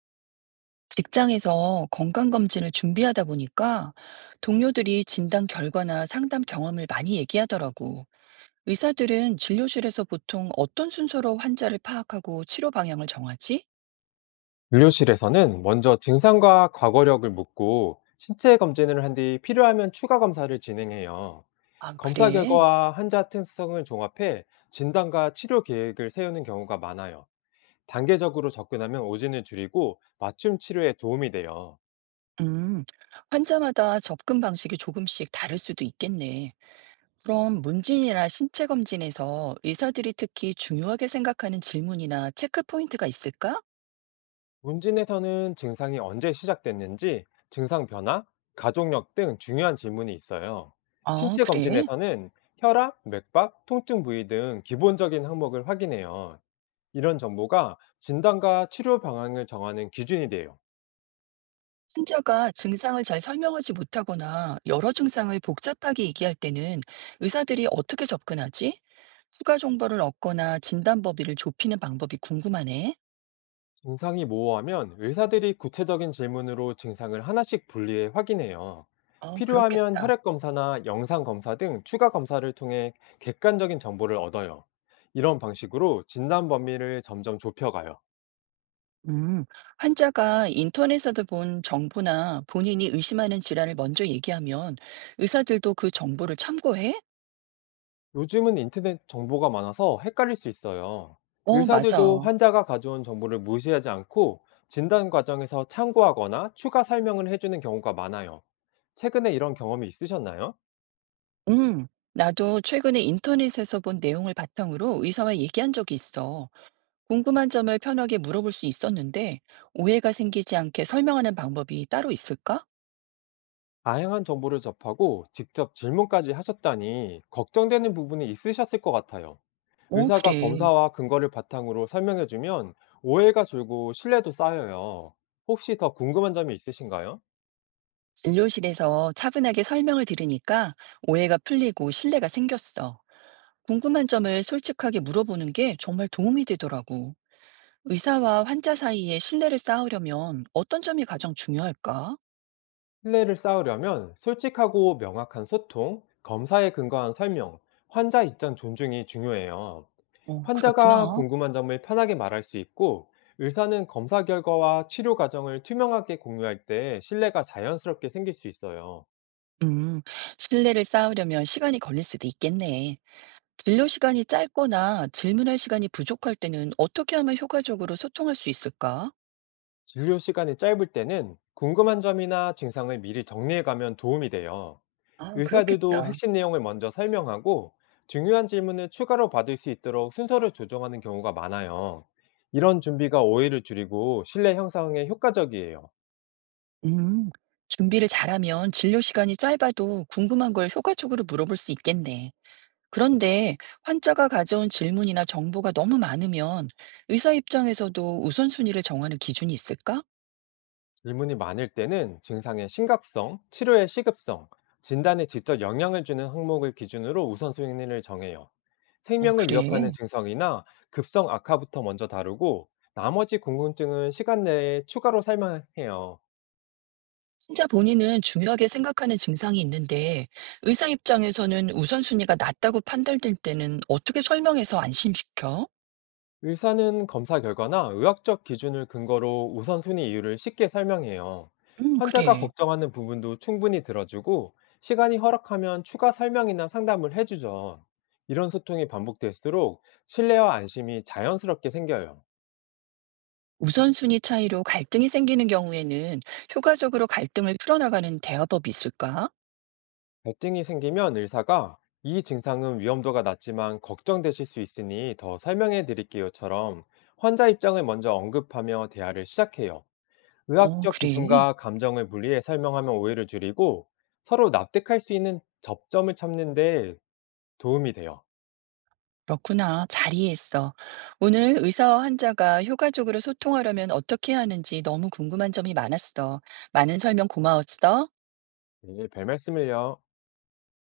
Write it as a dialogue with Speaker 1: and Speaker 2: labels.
Speaker 1: 직장에서 건강검진을 준비하다 보니까 동료들이 진단 결과나 상담 경험을 많이 얘기하더라고. 의사들은 진료실에서 보통 어떤 순서로 환자를 파악하고 치료 방향을 정하지?
Speaker 2: 진료실에서는 먼저 증상과 과거력을 묻고 신체 검진을 한 뒤 필요하면 추가 검사를 진행해요.
Speaker 1: 아,
Speaker 2: 검사
Speaker 1: 그래?
Speaker 2: 결과와 환자 특성을 종합해 진단과 치료 계획을 세우는 경우가 많아요. 단계적으로 접근하면 오진을 줄이고 맞춤 치료에 도움이 돼요.
Speaker 1: 음, 환자마다 접근 방식이 조금씩 다를 수도 있겠네. 그럼 문진이나 신체 검진에서 의사들이 특히 중요하게 생각하는 질문이나 체크 포인트가 있을까?
Speaker 2: 문진에서는 증상이 언제 시작됐는지, 증상 변화, 가족력 등 중요한 질문이 있어요.
Speaker 1: 아,
Speaker 2: 신체
Speaker 1: 그래?
Speaker 2: 검진에서는 혈압, 맥박, 통증 부위 등 기본적인 항목을 확인해요. 이런 정보가 진단과 치료 방향을 정하는 기준이 돼요.
Speaker 1: 환자가 증상을 잘 설명하지 못하거나 여러 증상을 복잡하게 얘기할 때는 의사들이 어떻게 접근하지? 추가 정보를 얻거나 진단 범위를 좁히는 방법이 궁금하네.
Speaker 2: 증상이 모호하면 의사들이 구체적인 질문으로 증상을 하나씩 분리해 확인해요.
Speaker 1: 아,
Speaker 2: 필요하면
Speaker 1: 그렇겠다.
Speaker 2: 혈액 검사나 영상 검사 등 추가 검사를 통해 객관적인 정보를 얻어요. 이런 방식으로 진단 범위를 점점 좁혀가요.
Speaker 1: 음, 환자가 인터넷에서 본 정보나 본인이 의심하는 질환을 먼저 얘기하면 의사들도 그 정보를 참고해?
Speaker 2: 요즘은 인터넷 정보가 많아서 헷갈릴 수 있어요.
Speaker 1: 어,
Speaker 2: 의사들도
Speaker 1: 맞아.
Speaker 2: 환자가 가져온 정보를 무시하지 않고 진단 과정에서 참고하거나 추가 설명을 해주는 경우가 많아요. 최근에 이런 경험이 있으셨나요?
Speaker 1: 음, 나도 최근에 인터넷에서 본 내용을 바탕으로 의사와 얘기한 적이 있어. 궁금한 점을 편하게 물어볼 수 있었는데, 오해가 생기지 않게 설명하는 방법이 따로 있을까?
Speaker 2: 다양한 정보를 접하고 직접 질문까지 하셨다니 걱정되는 부분이 있으셨을 것 같아요.
Speaker 1: 어,
Speaker 2: 의사가
Speaker 1: 그래.
Speaker 2: 검사와 근거를 바탕으로 설명해주면 오해가 줄고 신뢰도 쌓여요. 혹시 더 궁금한 점이 있으신가요?
Speaker 1: 진료실에서 차분하게 설명을 들으니까 오해가 풀리고 신뢰가 생겼어. 궁금한 점을 솔직하게 물어보는 게 정말 도움이 되더라고. 의사와 환자 사이에 신뢰를 쌓으려면 어떤 점이 가장 중요할까?
Speaker 2: 신뢰를 쌓으려면 솔직하고 명확한 소통, 검사에 근거한 설명, 환자 입장 존중이 중요해요.
Speaker 1: 어,
Speaker 2: 환자가
Speaker 1: 그렇구나.
Speaker 2: 궁금한 점을 편하게 말할 수 있고, 의사는 검사 결과와 치료 과정을 투명하게 공유할 때 신뢰가 자연스럽게 생길 수 있어요.
Speaker 1: 음, 신뢰를 쌓으려면 시간이 걸릴 수도 있겠네. 진료 시간이 짧거나 질문할 시간이 부족할 때는 어떻게 하면 효과적으로 소통할 수 있을까?
Speaker 2: 진료 시간이 짧을 때는 궁금한 점이나 증상을 미리 정리해 가면 도움이 돼요.
Speaker 1: 아,
Speaker 2: 의사들도
Speaker 1: 그렇겠다.
Speaker 2: 핵심 내용을 먼저 설명하고 중요한 질문을 추가로 받을 수 있도록 순서를 조정하는 경우가 많아요. 이런 준비가 오해를 줄이고 신뢰 형성에 효과적이에요.
Speaker 1: 음, 준비를 잘하면 진료 시간이 짧아도 궁금한 걸 효과적으로 물어볼 수 있겠네. 그런데 환자가 가져온 질문이나 정보가 너무 많으면 의사 입장에서도 우선순위를 정하는 기준이 있을까?
Speaker 2: 질문이 많을 때는 증상의 심각성, 치료의 시급성, 진단에 직접 영향을 주는 항목을 기준으로 우선순위를 정해요.
Speaker 1: 어,
Speaker 2: 생명을
Speaker 1: 그래.
Speaker 2: 위협하는 증상이나 급성 악화부터 먼저 다루고 나머지 궁금증은 시간 내에 추가로 설명해요.
Speaker 1: 진짜 본인은 중요하게 생각하는 증상이 있는데 의사 입장에서는 우선순위가 낮다고 판단될 때는 어떻게 설명해서 안심시켜?
Speaker 2: 의사는 검사 결과나 의학적 기준을 근거로 우선순위 이유를 쉽게 설명해요. 환자가
Speaker 1: 그래.
Speaker 2: 걱정하는 부분도 충분히 들어주고, 시간이 허락하면 추가 설명이나 상담을 해주죠. 이런 소통이 반복될수록 신뢰와 안심이 자연스럽게 생겨요.
Speaker 1: 우선순위 차이로 갈등이 생기는 경우에는 효과적으로 갈등을 풀어나가는 대화법이 있을까?
Speaker 2: 갈등이 생기면 의사가 이 증상은 위험도가 낮지만 걱정되실 수 있으니 더 설명해 드릴게요처럼 환자 입장을 먼저 언급하며 대화를 시작해요.
Speaker 1: 어,
Speaker 2: 의학적
Speaker 1: 그래.
Speaker 2: 기준과 감정을 분리해 설명하면 오해를 줄이고 서로 납득할 수 있는 접점을 찾는 데 도움이 돼요.
Speaker 1: 그렇구나. 잘 이해했어. 오늘 의사와 환자가 효과적으로 소통하려면 어떻게 하는지 너무 궁금한 점이 많았어. 많은 설명 고마웠어.
Speaker 2: 네, 별 말씀을요.